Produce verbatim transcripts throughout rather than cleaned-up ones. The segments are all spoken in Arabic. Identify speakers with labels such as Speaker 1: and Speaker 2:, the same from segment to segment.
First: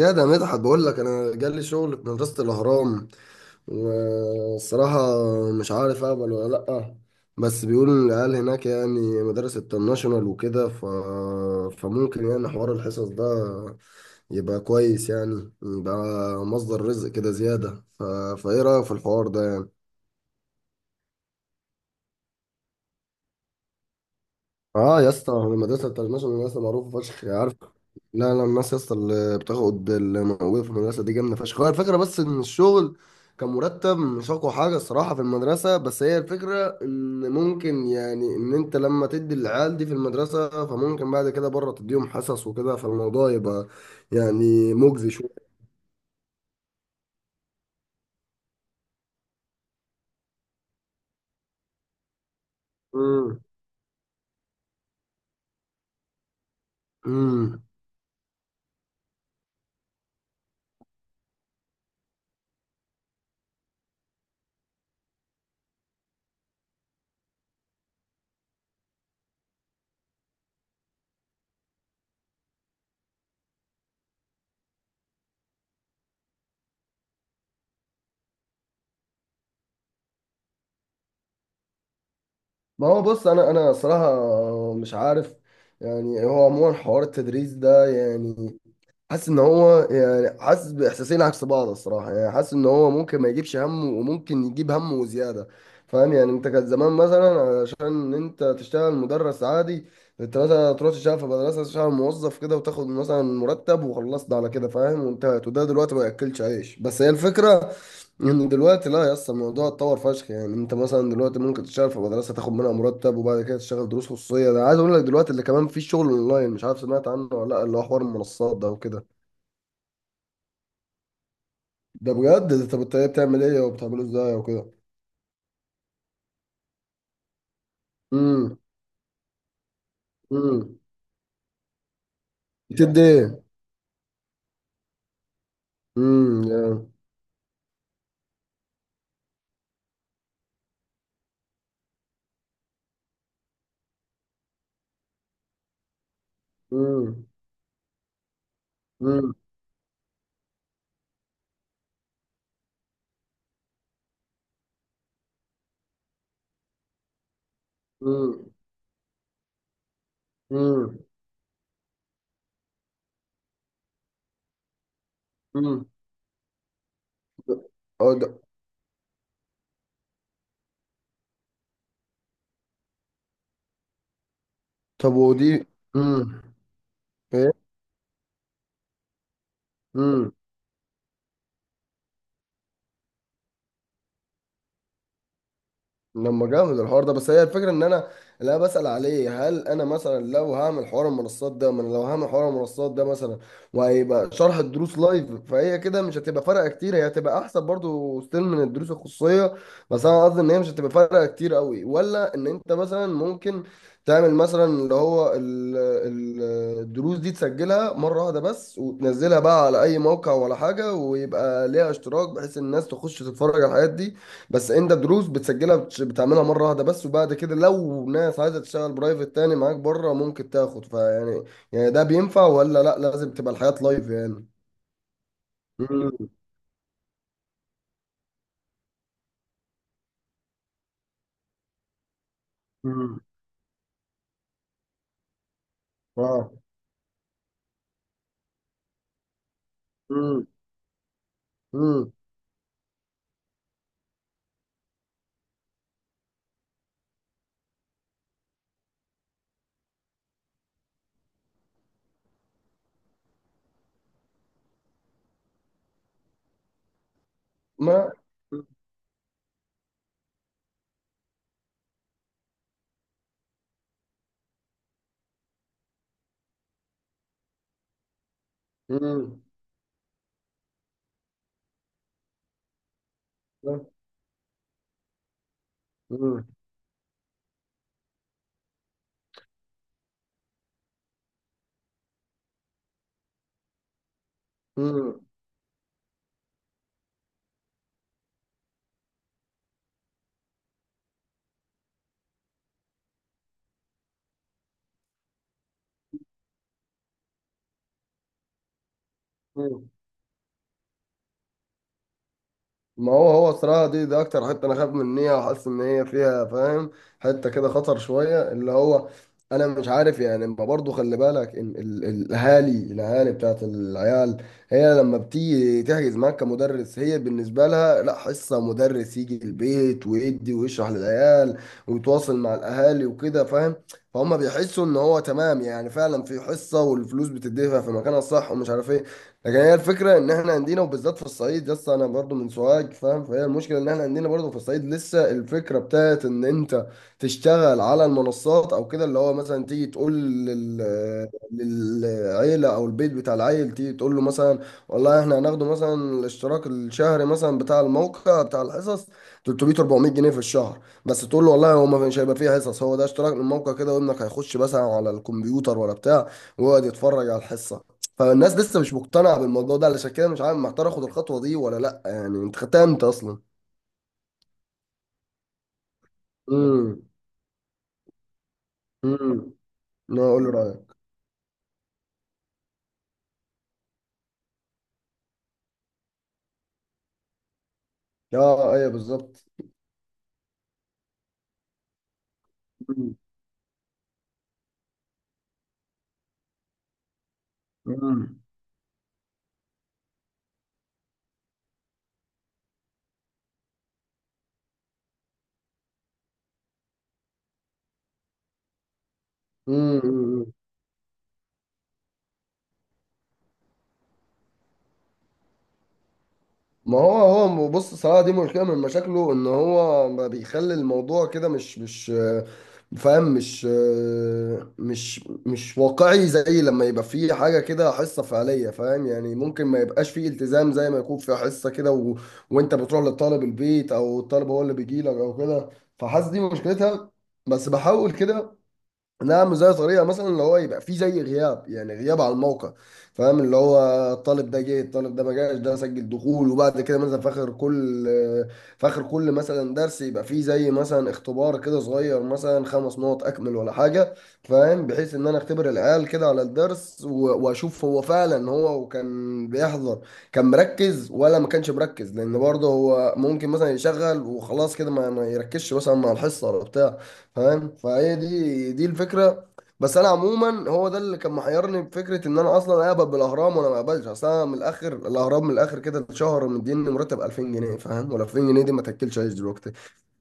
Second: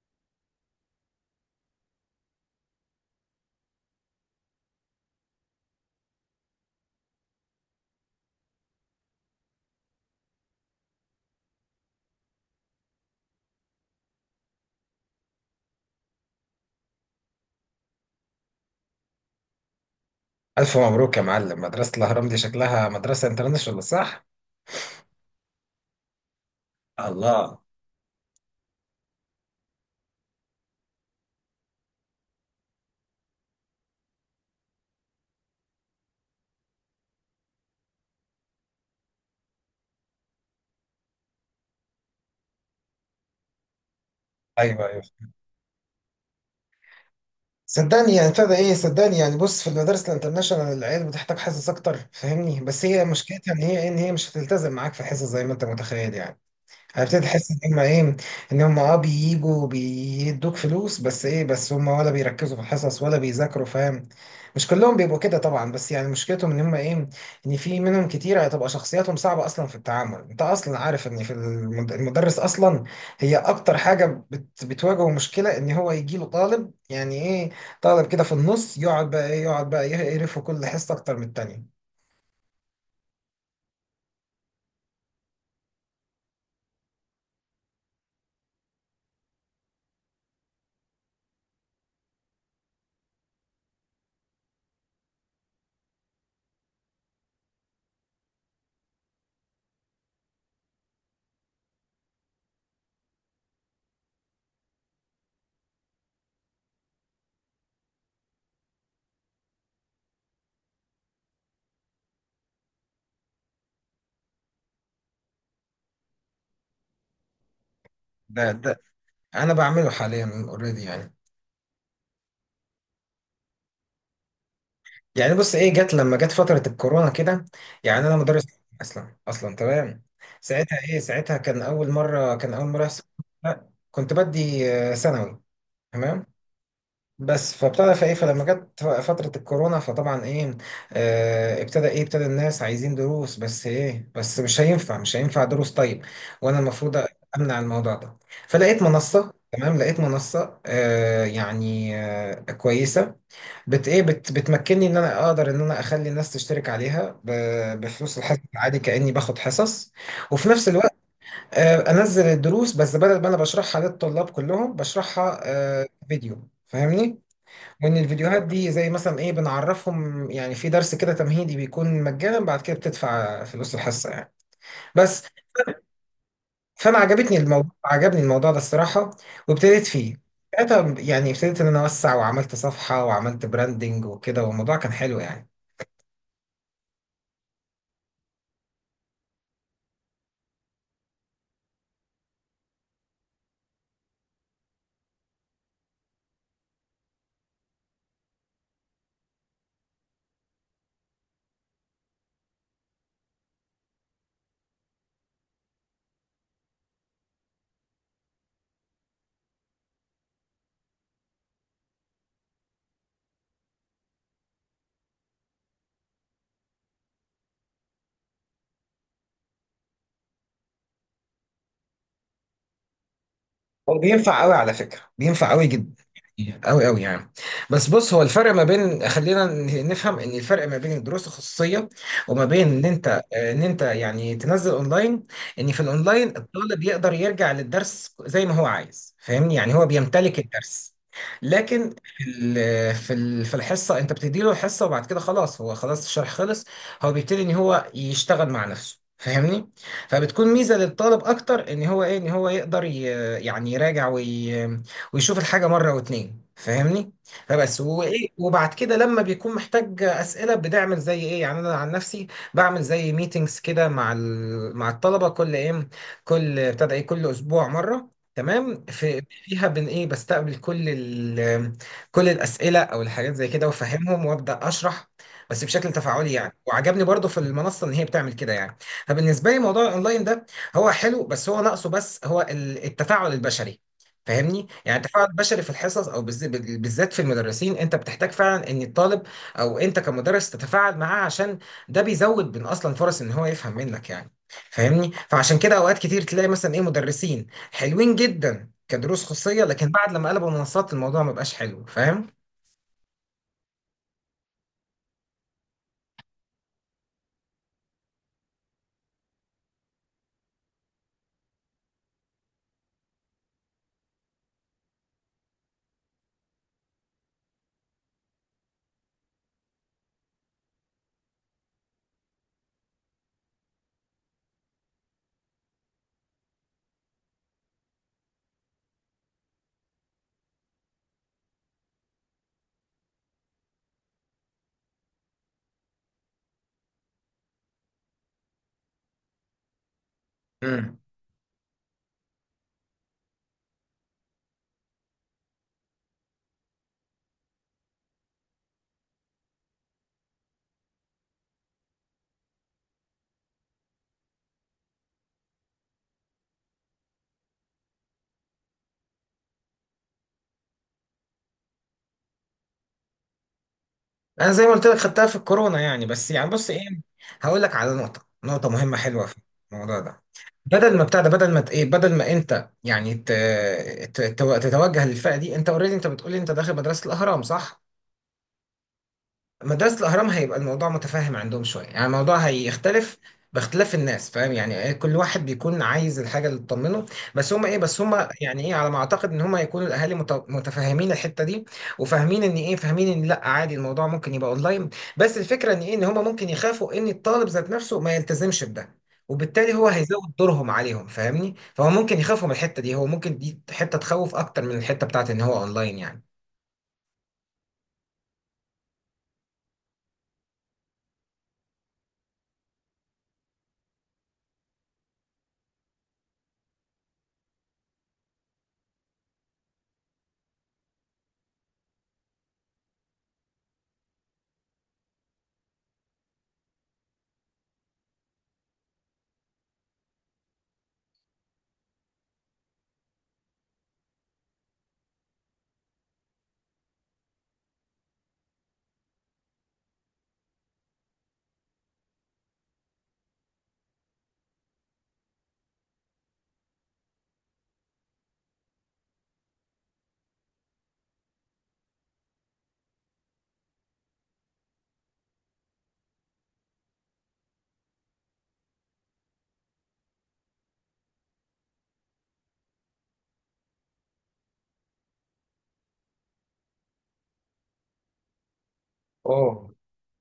Speaker 1: يا ده مدحت بقول لك انا جالي شغل في مدرسة الاهرام، والصراحة مش عارف اقبل ولا لأ. بس بيقولوا إن العيال هناك يعني مدارس الترناشونال وكده، ف... فممكن يعني حوار الحصص ده يبقى كويس، يعني يبقى مصدر رزق كده زيادة. ف... فايه رأيك في الحوار ده؟
Speaker 2: ألف مبروك يا معلم، مدرسة الأهرام دي شكلها مدرسة انترناشونال، صح؟
Speaker 1: اه يا اسطى، المدرسه الانترناشونال مدرسه معروفه فشخ، يعني عارف.
Speaker 2: الله.
Speaker 1: لا لا، الناس يا اسطى اللي بتاخد اللي موجوده في المدرسه دي جامده فشخ. هو الفكره بس ان الشغل كان مرتب، مش اقوى حاجه الصراحه في المدرسه، بس هي الفكره ان ممكن يعني ان انت لما تدي العيال دي في المدرسه، فممكن بعد كده بره تديهم حصص وكده، فالموضوع يبقى يعني
Speaker 2: أيوه، أيوه.
Speaker 1: مجزي شويه.
Speaker 2: صدقني يعني ابتدى إيه صدقني يعني بص، في المدارس الانترناشونال العيال بتحتاج حصص أكتر، فاهمني؟ بس هي
Speaker 1: امم.
Speaker 2: مشكلتها إن هي إن هي مش هتلتزم معاك في حصص زي ما أنت متخيل، يعني هبتدي تحس ان
Speaker 1: امم.
Speaker 2: هم ايه ان هم اه بييجوا بيدوك فلوس، بس ايه بس هم ولا بيركزوا في الحصص ولا بيذاكروا، فاهم؟ مش كلهم بيبقوا كده طبعا، بس يعني مشكلتهم ان هم ايه ان في منهم كتير هتبقى شخصياتهم صعبة اصلا في التعامل. انت اصلا عارف ان في المد- المدرس اصلا، هي اكتر حاجة بت بتواجهه مشكلة، ان هو يجي له طالب يعني ايه طالب كده في النص، يقعد بقى ايه يقعد بقى يقرفه كل حصة اكتر من التانية.
Speaker 1: ما هو بص، انا انا صراحه مش عارف. يعني هو عموما حوار التدريس ده يعني حاسس ان هو، يعني حاسس باحساسين عكس بعض الصراحه، يعني حاسس ان هو ممكن ما يجيبش همه وممكن يجيب همه وزياده. فاهم يعني، انت كان زمان مثلا علشان انت تشتغل مدرس عادي، انت مثلا تروح تشتغل في مدرسه، تشتغل موظف كده وتاخد مثلا مرتب، وخلصت على كده فاهم، وانتهت. وده دلوقتي ما ياكلش عيش، بس هي الفكره ان دلوقتي لا يا اسطى، الموضوع اتطور فشخ. يعني انت مثلا دلوقتي ممكن تشتغل في مدرسه، تاخد منها مرتب، وبعد كده تشتغل دروس خصوصيه. ده عايز اقول لك دلوقتي اللي كمان في شغل اونلاين. مش عارف سمعت عنه ولا لا، اللي هو حوار
Speaker 2: ده
Speaker 1: المنصات ده
Speaker 2: ده
Speaker 1: وكده.
Speaker 2: انا بعمله حاليا اوريدي، يعني
Speaker 1: ده بجد؟ ده طب الطريقه بتعمل ايه وبتعمله ازاي وكده؟
Speaker 2: يعني بص ايه، جت لما جت فترة الكورونا كده، يعني انا مدرس
Speaker 1: امم.
Speaker 2: اصلا اصلا، تمام. ساعتها
Speaker 1: امم.
Speaker 2: ايه ساعتها كان اول مرة كان اول مرة
Speaker 1: بتدي
Speaker 2: يحصل.
Speaker 1: ايه؟
Speaker 2: لا، كنت بدي آه، ثانوي، تمام.
Speaker 1: امم يا.
Speaker 2: بس فابتدى فايه فلما جت فترة الكورونا فطبعا ايه آه ابتدى ايه ابتدى الناس عايزين دروس، بس ايه بس مش هينفع مش هينفع دروس. طيب، وانا المفروض
Speaker 1: امم.
Speaker 2: امنع الموضوع ده. فلقيت منصة،
Speaker 1: امم.
Speaker 2: تمام، لقيت منصة آه يعني آه كويسة، بت ايه بت بتمكنني ان انا اقدر ان انا اخلي الناس تشترك عليها ب- بفلوس الحصص
Speaker 1: امم.
Speaker 2: عادي، كاني باخد حصص. وفي نفس الوقت
Speaker 1: امم.
Speaker 2: آه، انزل الدروس، بس بدل ما انا بشرحها للطلاب كلهم بشرحها
Speaker 1: امم.
Speaker 2: آه، فيديو، فاهمني؟ وان
Speaker 1: اه ده.
Speaker 2: الفيديوهات دي زي مثلا ايه بنعرفهم، يعني في درس كده تمهيدي بيكون مجانا، بعد كده بتدفع فلوس الحصه يعني
Speaker 1: طب
Speaker 2: بس.
Speaker 1: ودي. امم.
Speaker 2: فانا عجبتني الموضوع عجبني الموضوع ده الصراحه، وابتديت فيه
Speaker 1: ايه
Speaker 2: ساعتها. يعني ابتديت ان انا اوسع، وعملت صفحه، وعملت براندنج وكده، والموضوع كان حلو يعني.
Speaker 1: لما جامد الحوار ده! بس هي الفكره ان انا، اللي انا بسال عليه، هل انا مثلا لو هعمل حوار المنصات ده من لو هعمل حوار المنصات ده مثلا، وهيبقى شرح الدروس لايف، فهي كده مش هتبقى فارقه كتير، هي هتبقى احسن برضو ستيل من الدروس الخصوصيه، بس انا قصدي ان هي مش هتبقى فارقه كتير قوي. ولا ان انت مثلا ممكن تعمل مثلا اللي هو ال- ال- الدروس دي تسجلها مره واحده بس، وتنزلها بقى على اي موقع ولا حاجه، ويبقى ليها اشتراك، بحيث الناس تخش تتفرج على الحاجات دي. بس انت دروس بتسجلها، بتش- بتعملها مره واحده بس، وبعد كده لو ناس عايزه تشتغل برايفت تاني معاك بره ممكن تاخد، فيعني يعني. يعني ده بينفع ولا لا؟ لازم تبقى الحياه
Speaker 2: هو
Speaker 1: لايف
Speaker 2: بينفع
Speaker 1: يعني؟
Speaker 2: قوي على فكرة، بينفع قوي جدا،
Speaker 1: امم.
Speaker 2: يعني قوي قوي يعني. بس بص، هو الفرق ما بين، خلينا ن- نفهم، ان الفرق ما بين الدروس الخصوصيه وما بين ان انت
Speaker 1: امم.
Speaker 2: آه، ان انت يعني تنزل اونلاين. ان في الاونلاين
Speaker 1: اه.
Speaker 2: الطالب يقدر يرجع للدرس زي ما هو عايز، فاهمني؟ يعني هو بيمتلك
Speaker 1: امم.
Speaker 2: الدرس، لكن
Speaker 1: امم.
Speaker 2: في ال- في ال- في الحصه انت بتدي له الحصه، وبعد كده خلاص، هو خلاص الشرح خلص، هو بيبتدي ان هو يشتغل مع نفسه، فاهمني؟ فبتكون ميزه للطالب اكتر ان هو ايه ان هو يقدر ي- يعني يراجع وي... ويشوف الحاجة مرة واتنين، فاهمني؟ فبس
Speaker 1: ما.
Speaker 2: وايه، وبعد كده لما بيكون محتاج أسئلة بنعمل زي ايه، يعني انا عن نفسي بعمل زي ميتينجز كده مع ال... مع الطلبة، كل ايه كل ابتدى ايه كل اسبوع مرة، تمام. في
Speaker 1: امم.
Speaker 2: فيها بن ايه بستقبل كل ال... كل الأسئلة او الحاجات زي كده، وافهمهم وابدأ اشرح، بس بشكل تفاعلي
Speaker 1: امم.
Speaker 2: يعني. وعجبني برضو في المنصة ان هي بتعمل كده يعني. فبالنسبة لي موضوع الاونلاين ده هو حلو، بس هو ناقصه، بس هو ال- التفاعل البشري، فاهمني؟ يعني
Speaker 1: امم.
Speaker 2: التفاعل البشري في الحصص او بالز- بالذات في المدرسين، انت بتحتاج فعلا ان الطالب او انت كمدرس تتفاعل معاه، عشان ده بيزود من اصلا فرص ان هو يفهم منك يعني، فاهمني؟ فعشان كده اوقات كتير تلاقي مثلا ايه مدرسين حلوين جدا كدروس خصوصية، لكن بعد لما قلبوا منصات الموضوع ما بقاش حلو، فاهم؟
Speaker 1: ما هو هو الصراحة دي دي أكتر حتة أنا خايف منها وحاسس إن هي فيها فاهم، حتة كده خطر شوية. اللي هو أنا مش عارف يعني، ما برضه خلي بالك إن ال- ال- الأهالي الأهالي بتاعت العيال، هي لما بتيجي تحجز معاك كمدرس، هي بالنسبة لها لا، حصة، مدرس يجي البيت ويدي ويشرح للعيال ويتواصل مع الأهالي وكده فاهم. فهم بيحسوا إن هو تمام، يعني فعلا في حصة، والفلوس بتدفع في مكانها الصح ومش عارف إيه. لكن هي الفكره ان احنا عندنا وبالذات في الصعيد لسه، انا برضو من سوهاج فاهم، فهي المشكله ان احنا عندنا برضو في الصعيد لسه الفكره بتاعت ان انت تشتغل على المنصات او كده، اللي هو مثلا تيجي تقول لل... للعيله او البيت بتاع العيل، تيجي تقول له مثلا والله احنا هناخده مثلا الاشتراك الشهري مثلا بتاع الموقع بتاع الحصص ثلاثمائة اربعمية جنيه في الشهر، بس تقول له والله هو ما مش هيبقى فيه حصص، هو ده اشتراك من الموقع كده، وابنك هيخش مثلا على الكمبيوتر ولا بتاع ويقعد يتفرج على الحصه. فالناس لسه مش مقتنعة بالموضوع ده، علشان كده مش عارف محتار اخد الخطوة دي ولا لا. يعني انت خدتها امتى اصلا؟
Speaker 2: انا زي ما قلت لك خدتها في الكورونا يعني، بس يعني بص ايه،
Speaker 1: امم.
Speaker 2: هقول لك على نقطه نقطه مهمه حلوه في
Speaker 1: امم.
Speaker 2: الموضوع ده.
Speaker 1: انا اقول رأيك.
Speaker 2: بدل ما بتاع ده بدل ما ت- ايه بدل ما انت يعني ت- ت- تتوجه للفئه دي. انت اوريدي، انت بتقولي انت داخل مدرسه الاهرام، صح؟
Speaker 1: اه ايوه بالظبط.
Speaker 2: مدرسة الأهرام هيبقى الموضوع متفاهم عندهم شوية، يعني الموضوع هيختلف باختلاف الناس، فاهم يعني إيه، كل واحد بيكون عايز الحاجة اللي تطمنه. بس هما إيه بس هما
Speaker 1: امم.
Speaker 2: يعني إيه على ما أعتقد إن هما يكونوا الأهالي مت- متفاهمين الحتة دي، وفاهمين إن إيه فاهمين إن لأ عادي، الموضوع ممكن يبقى أونلاين. بس الفكرة إن إيه إن هما ممكن يخافوا إن الطالب ذات نفسه ما يلتزمش بده، وبالتالي هو هيزود
Speaker 1: امم.
Speaker 2: دورهم عليهم، فاهمني؟ فهو ممكن يخافوا من الحتة دي، هو ممكن دي حتة تخوف أكتر من الحتة بتاعت إن هو أونلاين يعني.
Speaker 1: ما هو، هو بص صراحة دي مشكلة من مشاكله، ان هو ما بيخلي الموضوع كده، مش مش آه، فاهم مش آه، مش مش واقعي زي لما يبقى فيه حاجة كده حصة فعلية فاهم يعني. ممكن ما يبقاش فيه التزام زي ما يكون في حصة كده، و... وانت بتروح للطالب البيت او الطالب هو اللي بيجي لك او كده. فحاسس دي مشكلتها، بس بحاول كده. نعم زي طريقة مثلا اللي هو يبقى فيه زي غياب، يعني غياب على الموقع فاهم، اللي هو الطالب ده جه، الطالب ده ما جاش، ده سجل دخول، وبعد كده مثلا في اخر كل في اخر كل مثلا درس يبقى فيه زي مثلا اختبار كده صغير، مثلا خمس نقط اكمل ولا حاجة فاهم، بحيث ان انا اختبر العيال كده على الدرس و- واشوف هو فعلا هو كان بيحضر، كان مركز ولا ما كانش مركز، لان برضه هو ممكن مثلا يشغل وخلاص كده، ما ما يركزش مثلا مع الحصة ولا بتاع فاهم. فهي دي دي الفكره. بس انا عموما هو ده اللي كان محيرني بفكره ان انا اصلا اقبل بالاهرام وانا ما اقبلش. اصل انا من الاخر، الاهرام من الاخر كده، الشهر مديني مرتب الفين جنيه فاهم، ولا الفين جنيه دي ما تاكلش عيش دلوقتي.
Speaker 2: اوه.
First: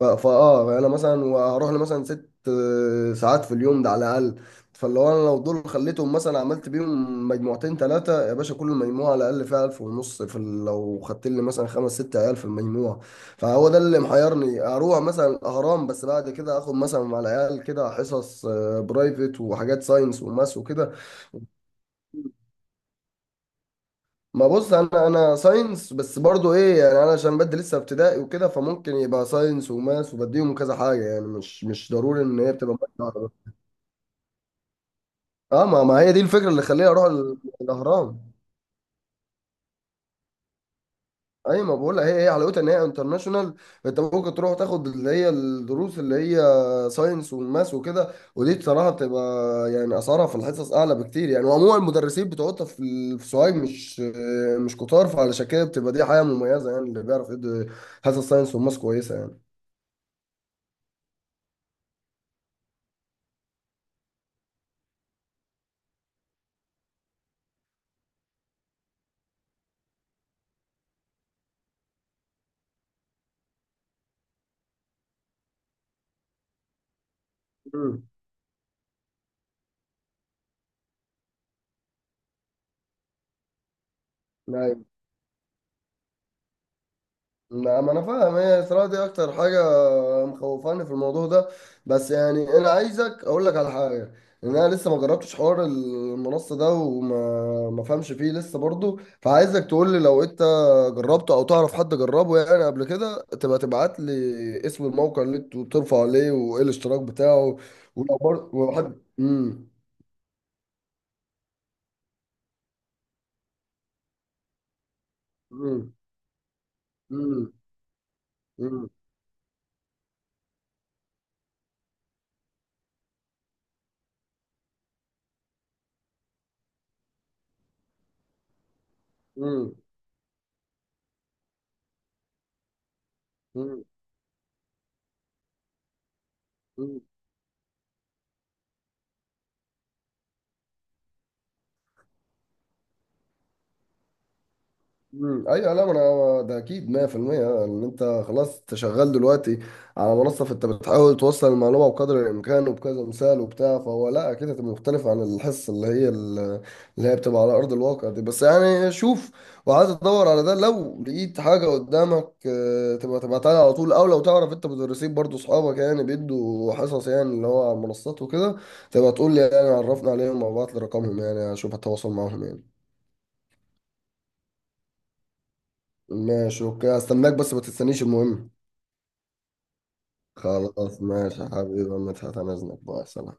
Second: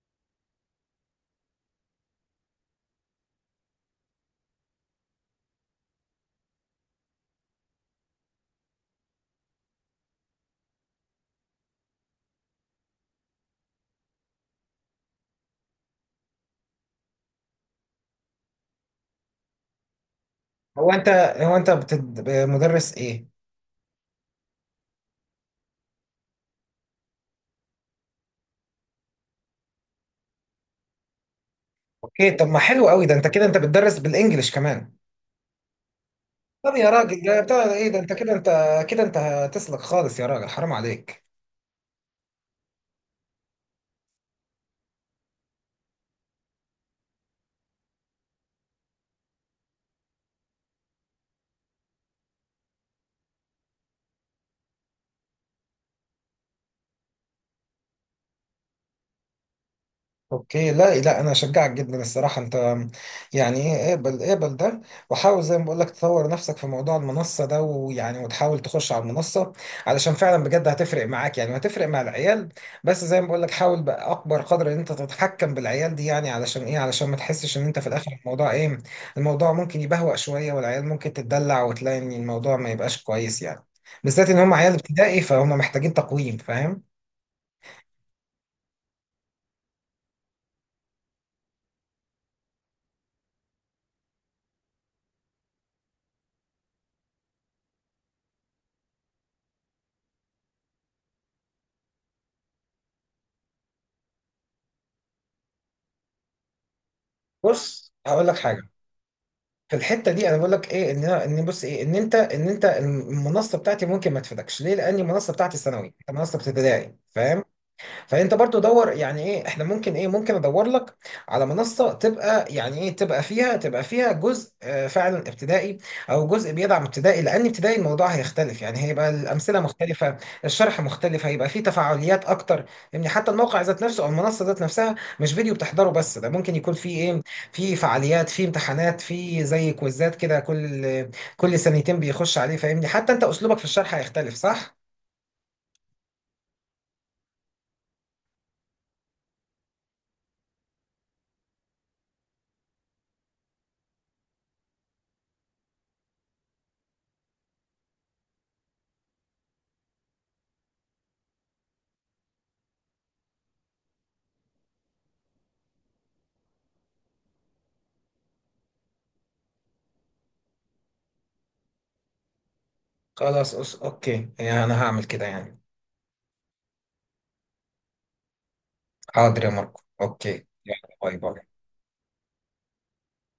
Speaker 1: ف- فاه انا مثلا وهروح لي مثلا ست آه، ساعات في اليوم ده على الاقل. فلو انا لو دول خليتهم مثلا عملت بيهم مجموعتين تلاته يا باشا، كل مجموعه على الاقل فيها الف ونص في ال- لو خدت لي مثلا خمس ست عيال في المجموعه. فهو ده اللي محيرني، اروح مثلا الاهرام بس بعد كده اخد مثلا مع العيال كده حصص آه، برايفت وحاجات ساينس وماس
Speaker 2: هو
Speaker 1: وكده.
Speaker 2: انت هو انت بتد... مدرس ايه؟
Speaker 1: ما بص، انا انا ساينس بس برضو ايه يعني، انا عشان بدي لسه ابتدائي وكده، فممكن يبقى ساينس وماس وبديهم كذا حاجه، يعني مش مش ضروري
Speaker 2: اوكي،
Speaker 1: ان
Speaker 2: طب
Speaker 1: هي
Speaker 2: ما
Speaker 1: بتبقى
Speaker 2: حلو
Speaker 1: مادة
Speaker 2: قوي ده، انت
Speaker 1: واحدة.
Speaker 2: كده انت بتدرس بالانجلش كمان.
Speaker 1: اه، ما ما هي دي الفكره اللي
Speaker 2: طب يا
Speaker 1: خليني اروح
Speaker 2: راجل،
Speaker 1: ال-
Speaker 2: ده بتاع ايه ده؟ انت
Speaker 1: الاهرام.
Speaker 2: كده انت كده انت هتسلك خالص، يا راجل حرام عليك.
Speaker 1: اي ما بقول لك، هي هي حلاوتها ان هي انترناشونال. انت ممكن تروح تاخد اللي هي الدروس اللي هي ساينس وماس وكده، ودي بصراحه بتبقى يعني اسعارها في الحصص اعلى بكتير يعني. وعموما المدرسين بتوعها في ال- في سوهاج مش مش كتار، فعلشان كده بتبقى دي حاجه مميزه، يعني اللي بيعرف يدي حصص ساينس وماس كويسه يعني.
Speaker 2: اوكي، لا لا، انا اشجعك جدا الصراحه. انت يعني ايه، اقبل اقبل ده، وحاول زي ما بقول لك تطور نفسك في موضوع المنصه ده، ويعني وتحاول تخش على المنصه، علشان فعلا بجد هتفرق معاك يعني، وهتفرق مع العيال. بس زي ما بقول لك حاول باكبر قدر ان انت تتحكم بالعيال دي يعني، علشان ايه علشان ما تحسش ان انت في
Speaker 1: امم.
Speaker 2: الاخر الموضوع ايه، الموضوع ممكن يبهوأ شويه، والعيال ممكن تتدلع، وتلاقي ان الموضوع ما يبقاش كويس يعني. بالذات ان هم عيال ابتدائي، فهم محتاجين تقويم، فاهم؟
Speaker 1: لا ما انا فاهم، هي الصراحه دي اكتر حاجه مخوفاني في الموضوع ده. بس يعني انا عايزك اقول لك على حاجه، ان انا لسه ما جربتش حوار المنصه ده، وما ما فهمش فيه لسه برضو، فعايزك تقول لي لو انت جربته او تعرف حد جربه يعني قبل كده، تبقى تبعت لي اسم الموقع اللي انتوا بترفعوا عليه، وايه الاشتراك بتاعه.
Speaker 2: بص
Speaker 1: ولو
Speaker 2: هقول لك
Speaker 1: برضو
Speaker 2: حاجه،
Speaker 1: وحد
Speaker 2: في
Speaker 1: امم.
Speaker 2: الحته دي انا بقول لك ايه، ان أنا- ان بص ايه ان انت ان انت المنصه بتاعتي ممكن ما تفيدكش، ليه؟ لان المنصه بتاعتي ثانوي، انت منصه ابتدائي، فاهم؟
Speaker 1: امم.
Speaker 2: فانت برضو دور يعني ايه، احنا ممكن ايه ممكن ادور لك على منصه تبقى يعني ايه تبقى فيها تبقى فيها جزء آه، فعلا ابتدائي، او جزء بيدعم ابتدائي. لان ابتدائي الموضوع هيختلف يعني، هيبقى الامثله
Speaker 1: امم.
Speaker 2: مختلفه، الشرح مختلف، هيبقى فيه تفاعليات اكتر. يعني حتى الموقع ذات
Speaker 1: امم.
Speaker 2: نفسه او المنصه ذات نفسها مش فيديو بتحضره بس، ده ممكن يكون فيه ايه فيه فعاليات، فيه امتحانات، فيه زي كويزات كده، كل كل سنتين بيخش عليه، فاهمني؟ حتى انت اسلوبك في الشرح هيختلف، صح؟
Speaker 1: مم. ايوه. لا ما انا ده اكيد مية في المية، ان انت خلاص انت شغال دلوقتي على منصه، فانت بتحاول توصل المعلومه بقدر الامكان وبكذا مثال وبتاع، فهو لا اكيد هتبقى مختلف عن الحصه اللي هي ال- اللي هي بتبقى على ارض الواقع دي. بس يعني شوف وعايز تدور على ده، لو لقيت حاجه قدامك آه، تبقى تبعتها لي على طول، او لو تعرف انت مدرسين برضو اصحابك يعني بيدوا حصص، يعني اللي هو على المنصات وكده، تبقى تقول لي يعني عرفنا عليهم او ابعت لي رقمهم يعني اشوف هتواصل معاهم يعني.
Speaker 2: خلاص أس... اوكي، يعني انا هعمل كده يعني.
Speaker 1: ماشي اوكي، استناك. بس ما تستنيش المهم.
Speaker 2: حاضر يا ماركو، اوكي. يلا،
Speaker 1: خلاص
Speaker 2: باي
Speaker 1: ماشي يا
Speaker 2: باي.
Speaker 1: حبيبي يا مدحت، انا اذنك بقى، سلام.